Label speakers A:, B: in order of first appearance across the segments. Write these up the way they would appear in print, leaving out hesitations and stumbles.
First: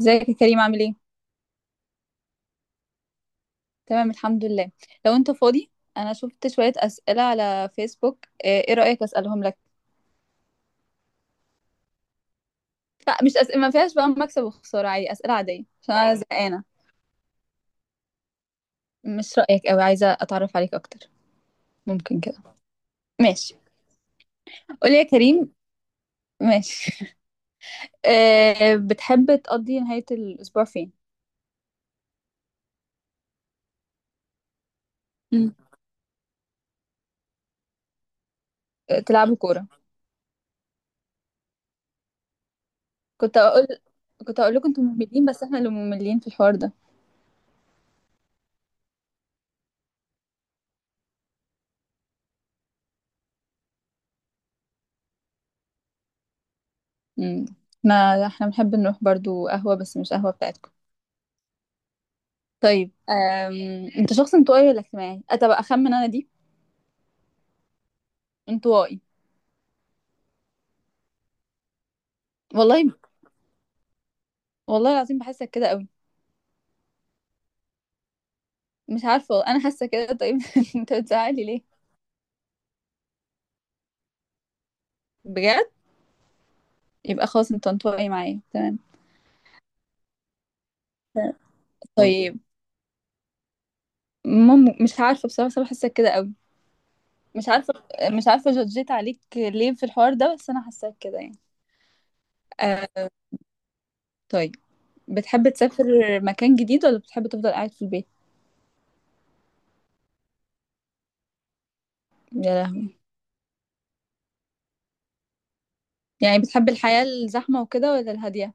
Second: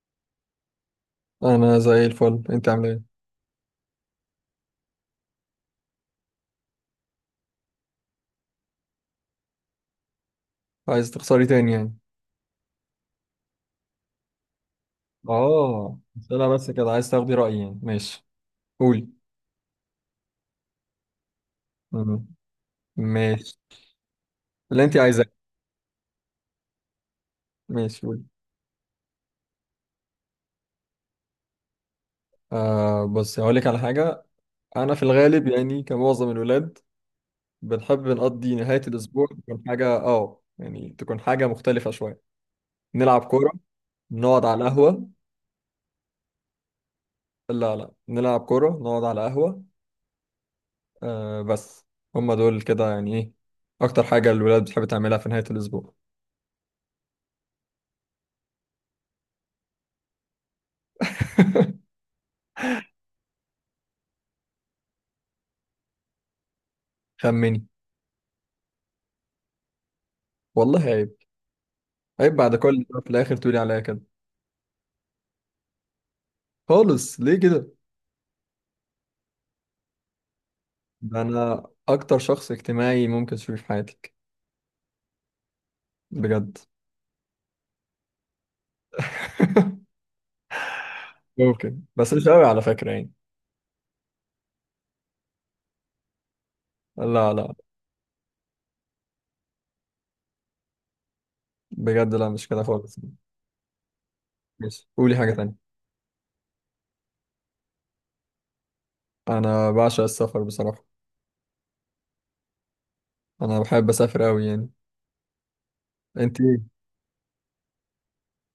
A: ازيك يا كريم، عامل ايه؟
B: انا زي الفل، انت عامل ايه؟
A: تمام، الحمد لله. لو انت فاضي، انا شفت شوية اسئلة على فيسبوك، إيه رأيك اسألهم لك؟
B: عايز تخسري تاني يعني؟
A: لا، مش أسئلة ما فيهاش بقى مكسب وخسارة، عادي، اسئلة عادية عشان
B: اه،
A: انا
B: اسئله
A: زهقانة.
B: بس كده عايز تاخدي رايي يعني. ماشي. قولي.
A: مش رأيك قوي، عايزة اتعرف عليك اكتر، ممكن
B: مم.
A: كده؟
B: ماشي.
A: ماشي،
B: اللي
A: قولي
B: انت
A: يا
B: عايزاه.
A: كريم، ماشي.
B: ماشي، قولي.
A: إيه بتحب تقضي نهاية الاسبوع فين؟
B: بص هقول لك على حاجه. انا في الغالب
A: مم.
B: يعني كمعظم الولاد، بنحب نقضي نهايه
A: إيه،
B: الاسبوع،
A: تلعبوا
B: تكون
A: كورة؟
B: حاجه يعني تكون حاجه مختلفه شويه. نلعب
A: كنت
B: كوره،
A: اقول كنت
B: نقعد
A: اقول
B: على
A: لكم انتم
B: القهوه.
A: مملين، بس احنا اللي مملين في الحوار ده.
B: لا لا، نلعب كوره، نقعد على قهوه. آه بس. هما دول كده يعني، ايه اكتر حاجه الولاد بتحب تعملها في نهايه الاسبوع.
A: امم احنا بنحب نروح برضو قهوة، بس مش قهوة بتاعتكم. طيب انت شخص انطوائي ولا اجتماعي؟ طب اخمن انا دي.
B: خمني.
A: انطوائي.
B: والله عيب. عيب بعد
A: والله،
B: كل ده في الاخر تقولي عليا كده؟
A: والله العظيم بحسك كده قوي.
B: خالص، ليه كده؟
A: مش عارفه والله. انا حاسه كده. طيب انت
B: ده
A: بتزعلي
B: انا
A: ليه؟
B: اكتر شخص اجتماعي ممكن تشوفيه في حياتك.
A: بجد؟
B: بجد.
A: يبقى خلاص، انت انطوائي معايا، تمام.
B: ممكن، بس مش
A: طيب،
B: قوي على فكرة يعني.
A: مش عارفه بصراحه، بس أنا حاسه كده قوي.
B: لا
A: مش
B: لا،
A: عارفه، مش عارفه جدجيت عليك ليه في الحوار ده، بس انا حاساك كده يعني.
B: بجد، لا مش كده خالص.
A: أه... طيب،
B: ماشي، قولي حاجة
A: بتحب
B: تانية.
A: تسافر مكان جديد ولا بتحب تفضل قاعد في البيت؟
B: أنا بعشق السفر بصراحة.
A: يا لهوي.
B: أنا بحب أسافر أوي يعني.
A: يعني
B: أنت إيه؟
A: بتحب الحياه الزحمه وكده ولا الهاديه؟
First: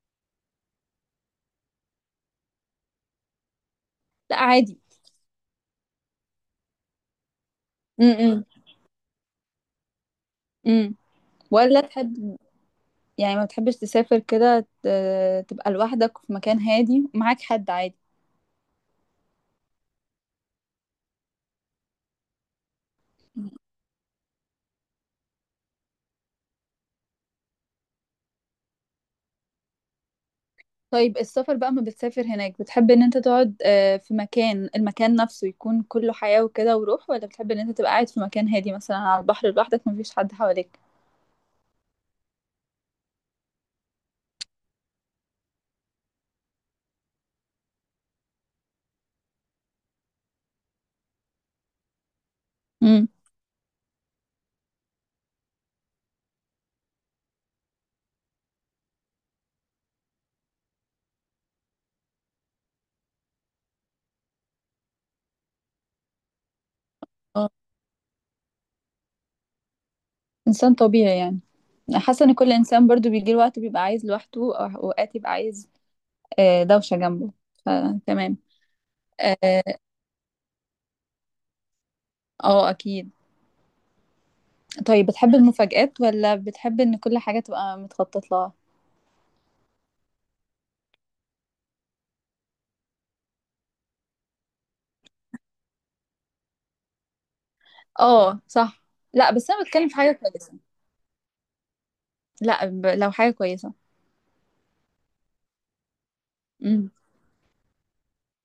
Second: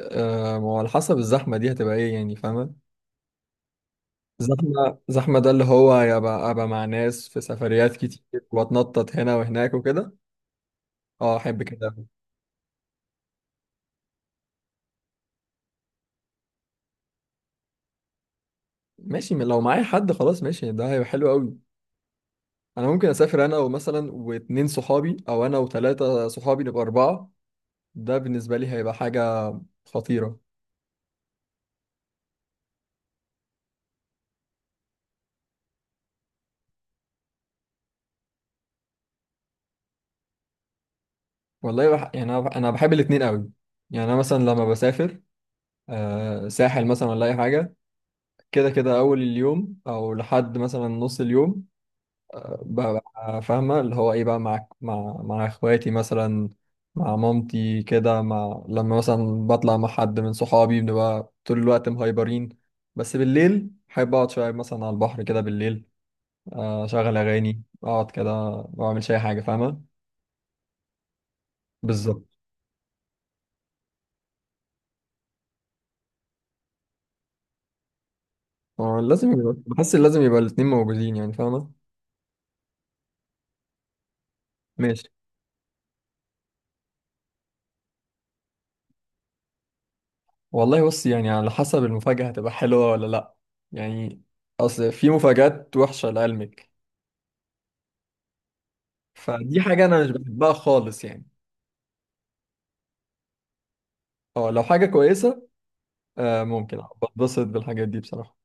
B: آه، ما هو على حسب الزحمة دي هتبقى إيه يعني، فاهمة؟
A: لا، عادي.
B: زحمة زحمة، ده اللي هو يبقى أبقى مع ناس في سفريات كتير، وأتنطط هنا وهناك وكده.
A: امم
B: أه، أحب
A: ولا
B: كده.
A: تحب، يعني ما بتحبش تسافر كده تبقى لوحدك في مكان هادي ومعاك حد عادي؟
B: ماشي، لو معايا حد خلاص ماشي، ده هيبقى حلو قوي. انا ممكن اسافر انا ومثلا واتنين صحابي، او انا وتلاتة صحابي نبقى اربعة. ده بالنسبة لي هيبقى حاجة خطيرة.
A: طيب، السفر بقى، ما بتسافر هناك بتحب ان انت تقعد في مكان، المكان نفسه يكون كله حياة وكده وروح، ولا بتحب ان انت تبقى قاعد في مكان هادي مثلا على البحر لوحدك مفيش حد حواليك؟
B: والله يعني أنا بحب الاتنين قوي. يعني انا مثلا لما بسافر ساحل مثلا ولا اي حاجة، كده كده اول اليوم او لحد مثلا نص اليوم
A: امم
B: ببقى فاهمة اللي هو ايه، بقى مع اخواتي مثلا، مع مامتي كده، مع لما مثلا بطلع مع حد من صحابي بنبقى طول الوقت مهايبرين. بس بالليل بحب اقعد شوية مثلا على البحر كده بالليل، اشغل
A: اه،
B: اغاني اقعد كده. ما اعملش اي حاجة، فاهمة؟
A: انسان طبيعي يعني. حاسه
B: بالظبط.
A: ان كل انسان برضو بيجي له وقت بيبقى عايز لوحده، او اوقات يبقى عايز دوشه جنبه، فتمام.
B: لازم يبقى،
A: اه،
B: بحس إن لازم يبقى الاتنين موجودين يعني، فاهمة؟
A: اكيد. طيب،
B: ماشي.
A: بتحب المفاجآت ولا بتحب ان كل حاجه تبقى متخطط لها؟
B: والله بص، يعني على حسب المفاجأة هتبقى حلوة ولا لأ. يعني، أصل في مفاجآت وحشة لقلبك.
A: اه صح. لا، بس
B: فدي
A: انا
B: حاجة
A: بتكلم في
B: أنا مش
A: حاجه
B: بحبها
A: كويسه،
B: خالص يعني.
A: لا لو حاجه كويسه.
B: اه، لو حاجة كويسة. آه ممكن
A: امم
B: بتبسط بالحاجات دي بصراحة.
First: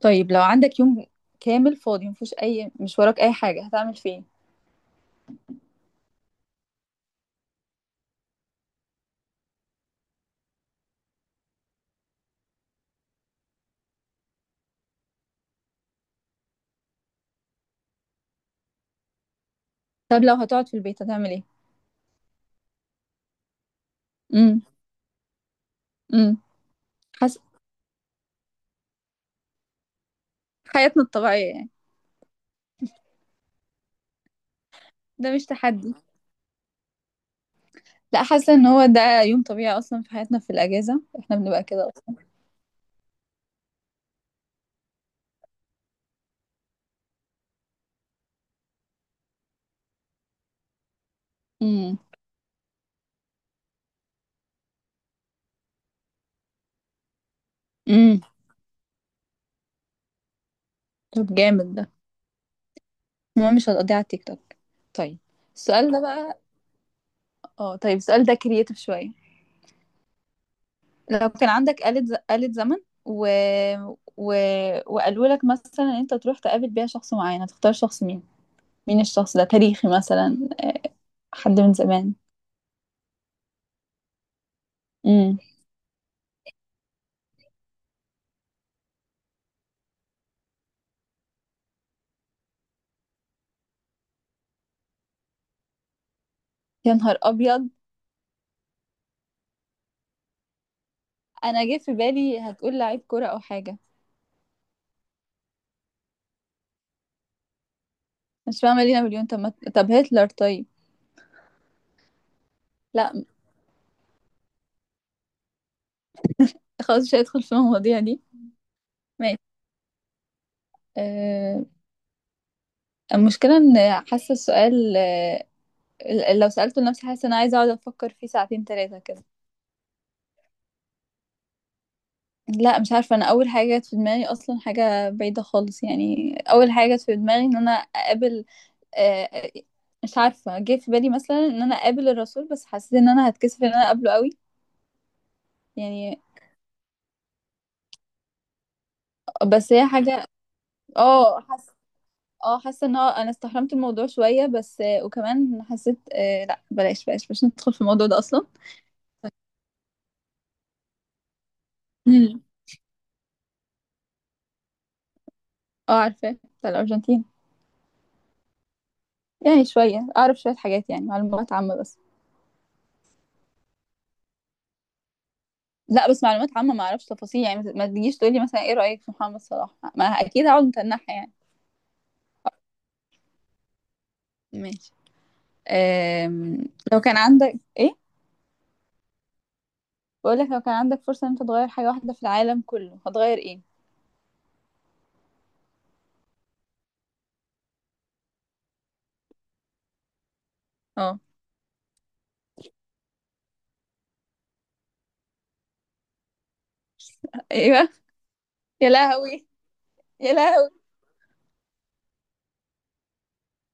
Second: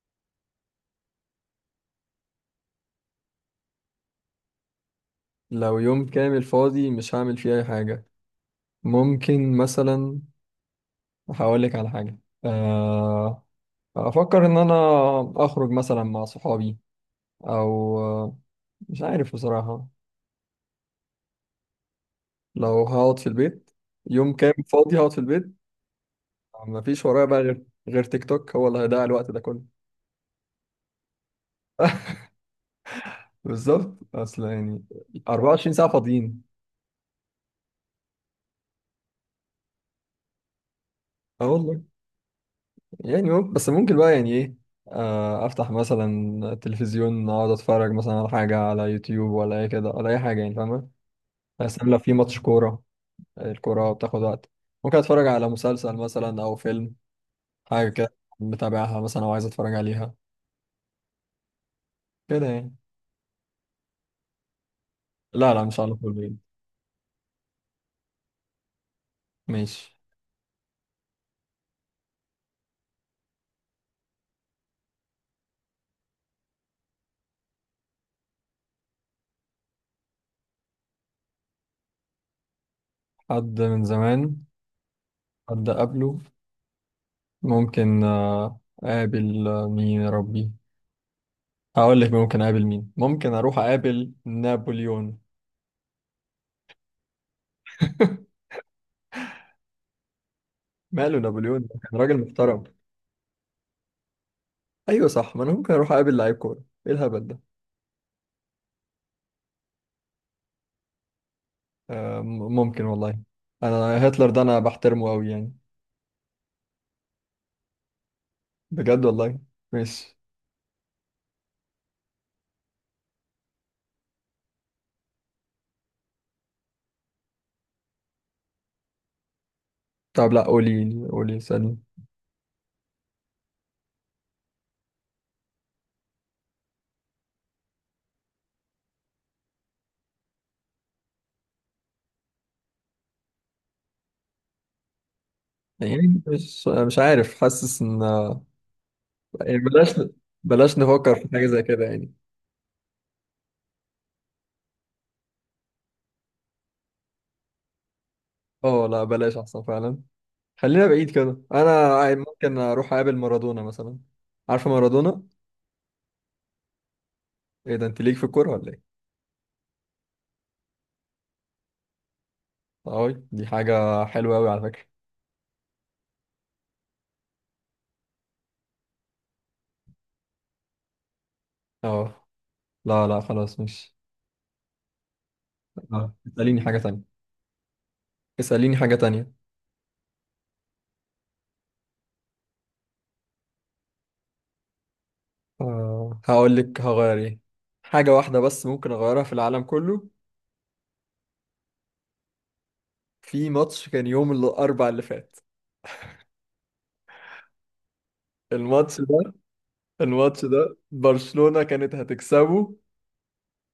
A: طيب، لو عندك يوم كامل فاضي مفيش اي، مش وراك اي حاجه، هتعمل فيه إيه؟
B: لو يوم كامل فاضي مش هعمل فيه أي حاجة. ممكن مثلا، هقولك على حاجة. آه أفكر إن أنا أخرج مثلا مع صحابي، أو مش عارف بصراحة.
A: طب لو هتقعد في البيت هتعمل ايه؟
B: لو هقعد في البيت، يوم
A: امم
B: كامل فاضي هقعد في البيت.
A: امم
B: مفيش ورايا
A: حس...
B: بقى غير تيك توك، هو اللي هيضيع الوقت ده كله.
A: حياتنا الطبيعيه يعني.
B: بالظبط أصل يعني،
A: ده مش
B: 24 ساعة
A: تحدي.
B: فاضيين.
A: لا، حاسه ان هو ده يوم طبيعي اصلا في حياتنا، في الاجازه احنا
B: اه
A: بنبقى
B: والله.
A: كده اصلا.
B: يعني ممكن، بس ممكن بقى يعني ايه، افتح مثلا تلفزيون، اقعد اتفرج مثلا على حاجه على يوتيوب ولا اي كده ولا اي حاجه يعني، فاهمه؟ بس لو
A: امم
B: في ماتش كوره، الكوره بتاخد وقت. ممكن اتفرج على مسلسل مثلا او فيلم، حاجه كده،
A: امم
B: متابعها مثلا او عايز اتفرج عليها
A: طب جامد ده.
B: كده يعني.
A: المهم، مش هتقضيها على التيك توك. طيب،
B: لا لا، مش
A: السؤال
B: على
A: ده
B: طول يعني.
A: بقى، اه طيب السؤال ده كرييتيف شويه.
B: ماشي.
A: لو كان عندك آلة زمن، و... و... وقالوا لك مثلا إن انت تروح تقابل بيها شخص معين، هتختار شخص مين؟ مين الشخص ده، تاريخي مثلا، حد من زمان؟
B: حد من زمان.
A: امم
B: حد قبله. ممكن اقابل، مين يا ربي. هقول لك ممكن اقابل مين، ممكن اروح اقابل نابليون.
A: يا نهار ابيض.
B: ماله نابليون؟
A: انا
B: ده
A: جه في
B: كان راجل
A: بالي
B: محترم.
A: هتقول لعيب كرة او حاجة.
B: ايوه صح، ما انا ممكن اروح اقابل لعيب كوره؟ ايه الهبل ده.
A: مش فاهمة، لينا مليون؟ طب طب هتلر طيب.
B: ممكن
A: لا
B: والله. انا هتلر ده انا بحترمه قوي يعني.
A: خلاص، مش هيدخل في المواضيع دي.
B: بجد
A: ماشي.
B: والله. ماشي.
A: أه. المشكلة ان حاسة السؤال أه، لو سألته لنفسي حاسة ان انا عايزة اقعد افكر فيه ساعتين تلاتة كده.
B: طب لا، قولي قولي سألني.
A: لا مش عارفة، أنا أول حاجة جت في دماغي أصلا حاجة بعيدة خالص يعني، أول حاجة جت في دماغي إن أنا أقابل آه، آه، مش عارفة، جه في بالي مثلا إن أنا أقابل الرسول، بس حسيت إن أنا هتكسف إن أنا أقابله قوي يعني.
B: يعني مش عارف، حاسس ان يعني
A: بس هي
B: بلاش،
A: حاجة،
B: بلاش نفكر في
A: اه
B: حاجه زي
A: حاسة،
B: كده يعني.
A: اه حاسة إن هو أنا استحرمت الموضوع شوية، بس وكمان حسيت لا بلاش بلاش، مش ندخل في الموضوع ده أصلا.
B: اه لا، بلاش احسن فعلا. خلينا بعيد كده، انا
A: مم.
B: ممكن اروح اقابل مارادونا مثلا. عارفه مارادونا؟
A: اه عارفة، بتاع الأرجنتين.
B: ايه ده، انت ليك في الكوره ولا ايه؟
A: يعني شوية أعرف شوية حاجات يعني، معلومات عامة بس.
B: اه، دي حاجه حلوه قوي على فكره.
A: لا بس معلومات عامة ما اعرفش تفاصيل يعني، ما تجيش تقولي مثلا ايه رأيك في محمد صلاح، ما اكيد هقعد متنحة يعني.
B: اه لا لا، خلاص مش.
A: ماشي.
B: اسأليني
A: أم...
B: حاجة
A: لو كان
B: تانية.
A: عندك ايه،
B: اسأليني حاجة تانية.
A: بقول لك لو كان عندك فرصة ان انت تغير حاجة واحدة في العالم كله، هتغير ايه؟
B: هقول لك هغير ايه. حاجة واحدة بس ممكن أغيرها في العالم كله.
A: اه.
B: في ماتش كان يوم الأربع اللي فات،
A: ايوه. يا
B: الماتش ده
A: لهوي، يا
B: الماتش ده
A: لهوي،
B: برشلونة كانت هتكسبه،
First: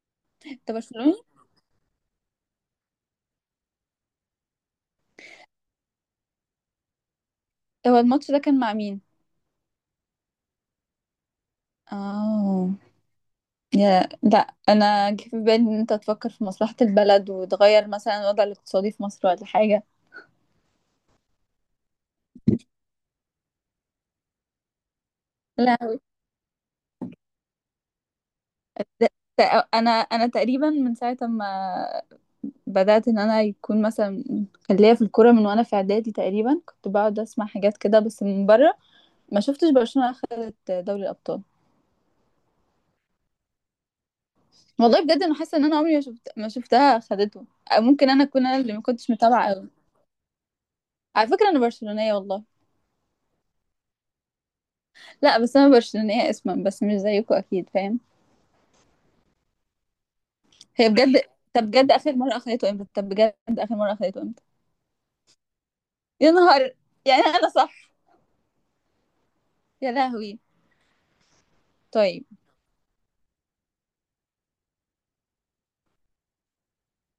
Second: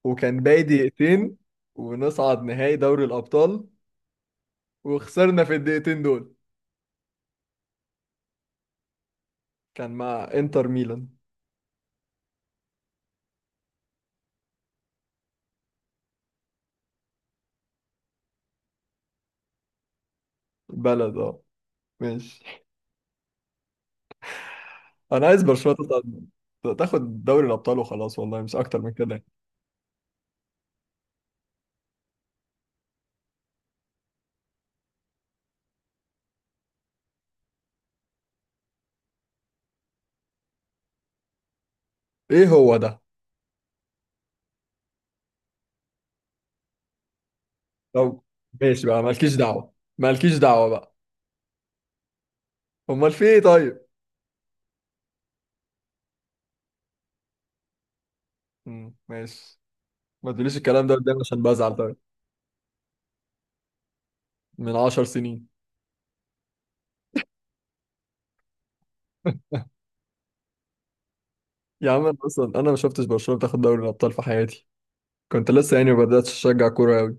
B: وكان باقي
A: انت برشلوني؟
B: دقيقتين ونصعد نهائي دوري الأبطال، وخسرنا في الدقيقتين دول.
A: هو الماتش ده كان مع مين؟
B: كان مع إنتر ميلان.
A: اه، يا لا، انا جه في بالي ان انت تفكر في مصلحة البلد وتغير مثلا الوضع الاقتصادي في مصر ولا حاجة.
B: بلد اه. ماشي. أنا عايز برشلونة
A: لا.
B: تصعد، تاخد دوري الأبطال وخلاص، والله مش أكتر من
A: ده-
B: كده.
A: انا تقريبا من ساعه ما بدات ان انا يكون مثلا، كان ليا في الكوره من وانا في اعدادي تقريبا، كنت بقعد اسمع حاجات كده بس من بره. ما شفتش برشلونه اخذت دوري الابطال.
B: ايه هو ده.
A: والله بجد، انا حاسه ان انا عمري ما شفتها اخذته. أو ممكن
B: طب
A: انا اكون انا اللي ما
B: ماشي بقى،
A: كنتش
B: مالكيش
A: متابعه قوي.
B: دعوه مالكيش دعوه بقى.
A: على فكره انا برشلونيه والله.
B: امال في ايه طيب؟
A: لا بس انا برشلونيه اسما بس مش زيكم اكيد، فاهم؟
B: مم. ماشي. ما تقوليش الكلام
A: هي
B: ده قدام
A: بجد.
B: عشان بزعل، طيب؟
A: طب بجد اخر مره اخذته امتى؟
B: من 10 سنين.
A: يا نهار. يعني انا صح. يا لهوي.
B: يا عم انا
A: طيب،
B: اصلا، انا ما شفتش برشلونه بتاخد دوري الابطال في حياتي. كنت لسه يعني ما بداتش اشجع كوره قوي.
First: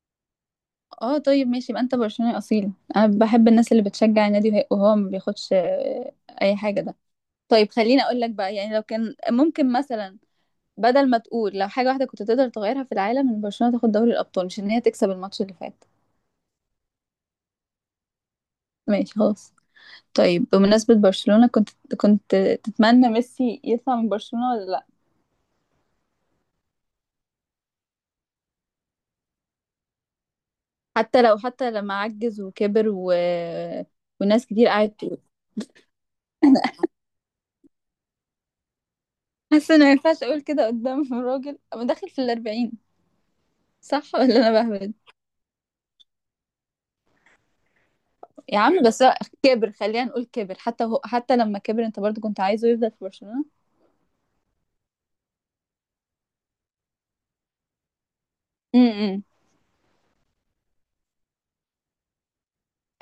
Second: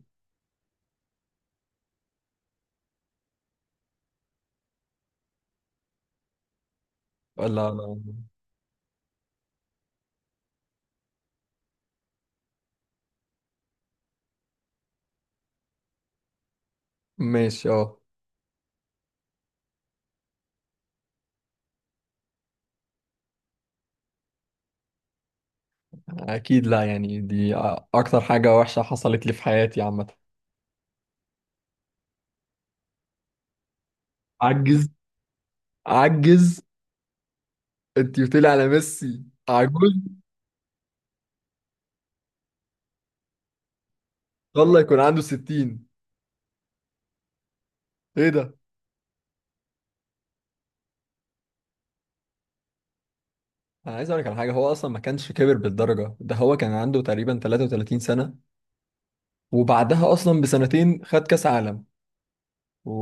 A: اه طيب ماشي، يبقى انت برشلوني اصيل، انا بحب الناس اللي بتشجع النادي وهو ما بياخدش اي حاجه ده.
B: لا
A: طيب،
B: لا.
A: خليني اقول لك بقى يعني، لو كان ممكن مثلا، بدل ما تقول لو حاجه واحده كنت تقدر تغيرها في العالم ان برشلونه تاخد دوري الابطال، مش ان هي تكسب الماتش اللي فات.
B: ماشي، اه
A: ماشي خلاص. طيب، بمناسبه برشلونه، كنت تتمنى ميسي يطلع من برشلونه ولا لا؟
B: اكيد لا، يعني دي اكتر حاجه وحشه حصلت لي في حياتي عامه.
A: حتى لو، حتى لما عجز وكبر، وناس كتير
B: عجز؟
A: قعدت تقول.
B: عجز؟ انت بتقولي على ميسي
A: حاسه ان ما
B: عجوز؟
A: ينفعش اقول كده قدام راجل أنا داخل في الاربعين، صح ولا انا
B: والله
A: بهبل؟
B: يكون عنده 60. ايه ده.
A: يا عم بس هو كبر، خلينا نقول كبر، حتى هو حتى لما كبر انت برضو كنت عايزه يفضل في برشلونة.
B: انا عايز اقول لك على حاجه، هو اصلا ما كانش كبر بالدرجه ده، هو كان عنده تقريبا 33 سنه.
A: امم
B: وبعدها اصلا بسنتين خد كاس عالم.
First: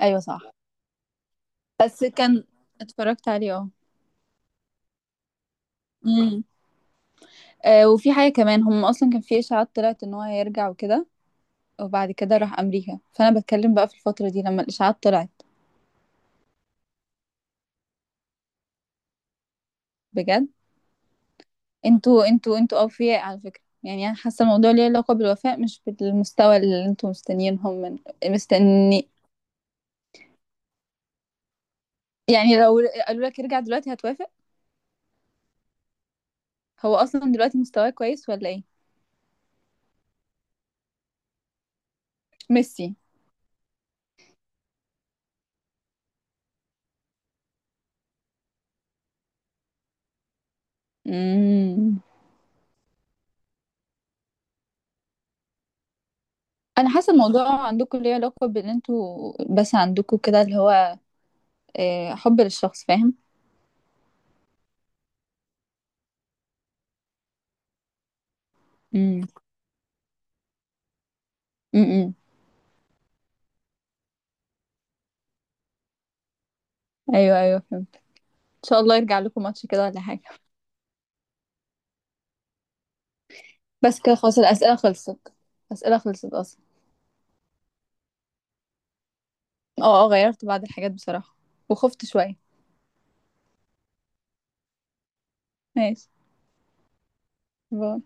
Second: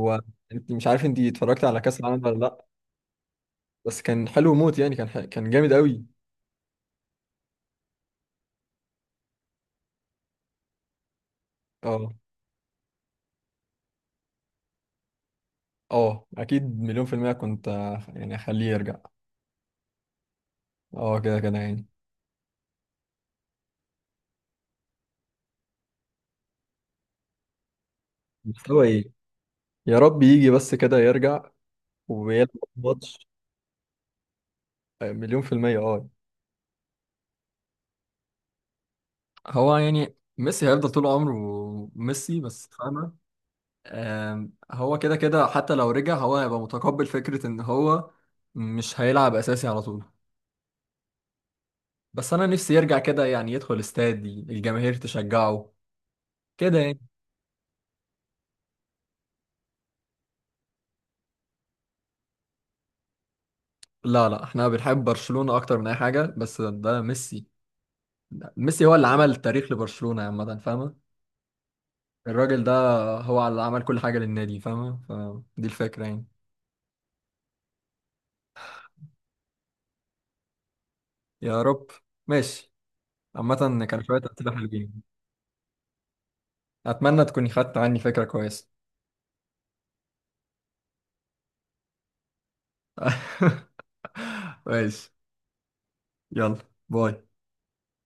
A: ايوه صح.
B: مش عارف، انت اتفرجت على كاس
A: بس
B: العالم ولا
A: كان
B: لا؟
A: اتفرجت عليه، اه.
B: بس كان حلو موت يعني، كان جامد قوي.
A: امم آه، وفي حاجة كمان، هم اصلا كان في اشاعات طلعت ان هو هيرجع وكده، وبعد
B: اه
A: كده راح امريكا، فانا بتكلم بقى في الفترة دي لما الاشاعات طلعت.
B: اه، اكيد مليون في الميه كنت يعني اخليه يرجع.
A: بجد.
B: اه كده كده يعني.
A: انتوا اوفياء على فكرة، يعني انا حاسة الموضوع ليه علاقة بالوفاء مش بالمستوى اللي انتوا مستنيينهم من،
B: مستوى
A: مستني
B: ايه؟ يا رب يجي بس كده يرجع ويلعب
A: يعني لو
B: ماتش.
A: قالوا لك ارجع دلوقتي هتوافق؟
B: مليون في الميه اه.
A: هو اصلا دلوقتي مستواه كويس ولا ايه؟
B: هو يعني ميسي هيفضل طول عمره ميسي، بس
A: ميسي.
B: فاهمة. هو كده كده، حتى لو رجع هو هيبقى متقبل فكرة ان هو مش هيلعب اساسي على طول.
A: امم
B: بس انا نفسي يرجع كده يعني، يدخل استاد الجماهير تشجعه كده
A: انا
B: يعني.
A: حاسه الموضوع عندكم ليه علاقه بان انتوا بس عندكم كده اللي هو حب للشخص، فاهم؟
B: لا لا، احنا بنحب برشلونة اكتر من اي حاجة، بس ده ميسي. ميسي هو اللي
A: امم
B: عمل التاريخ لبرشلونة عامة، فاهمة؟
A: امم
B: الراجل ده هو اللي عمل كل حاجة للنادي، فاهمة؟ فدي الفكرة يعني.
A: ايوه ايوه فهمت. ان شاء الله يرجع لكم ماتش كده ولا حاجه.
B: يا رب. ماشي. عامة
A: بس
B: كان
A: كده
B: شوية
A: خلاص،
B: أسئلة
A: الاسئله
B: حلوين.
A: خلصت، الاسئله خلصت اصلا.
B: أتمنى تكوني خدت عني فكرة كويسة.
A: اه اه، غيرت بعض الحاجات بصراحه، وخفت شويه.
B: ماشي.
A: ماشي.
B: يلا، باي.
A: باي.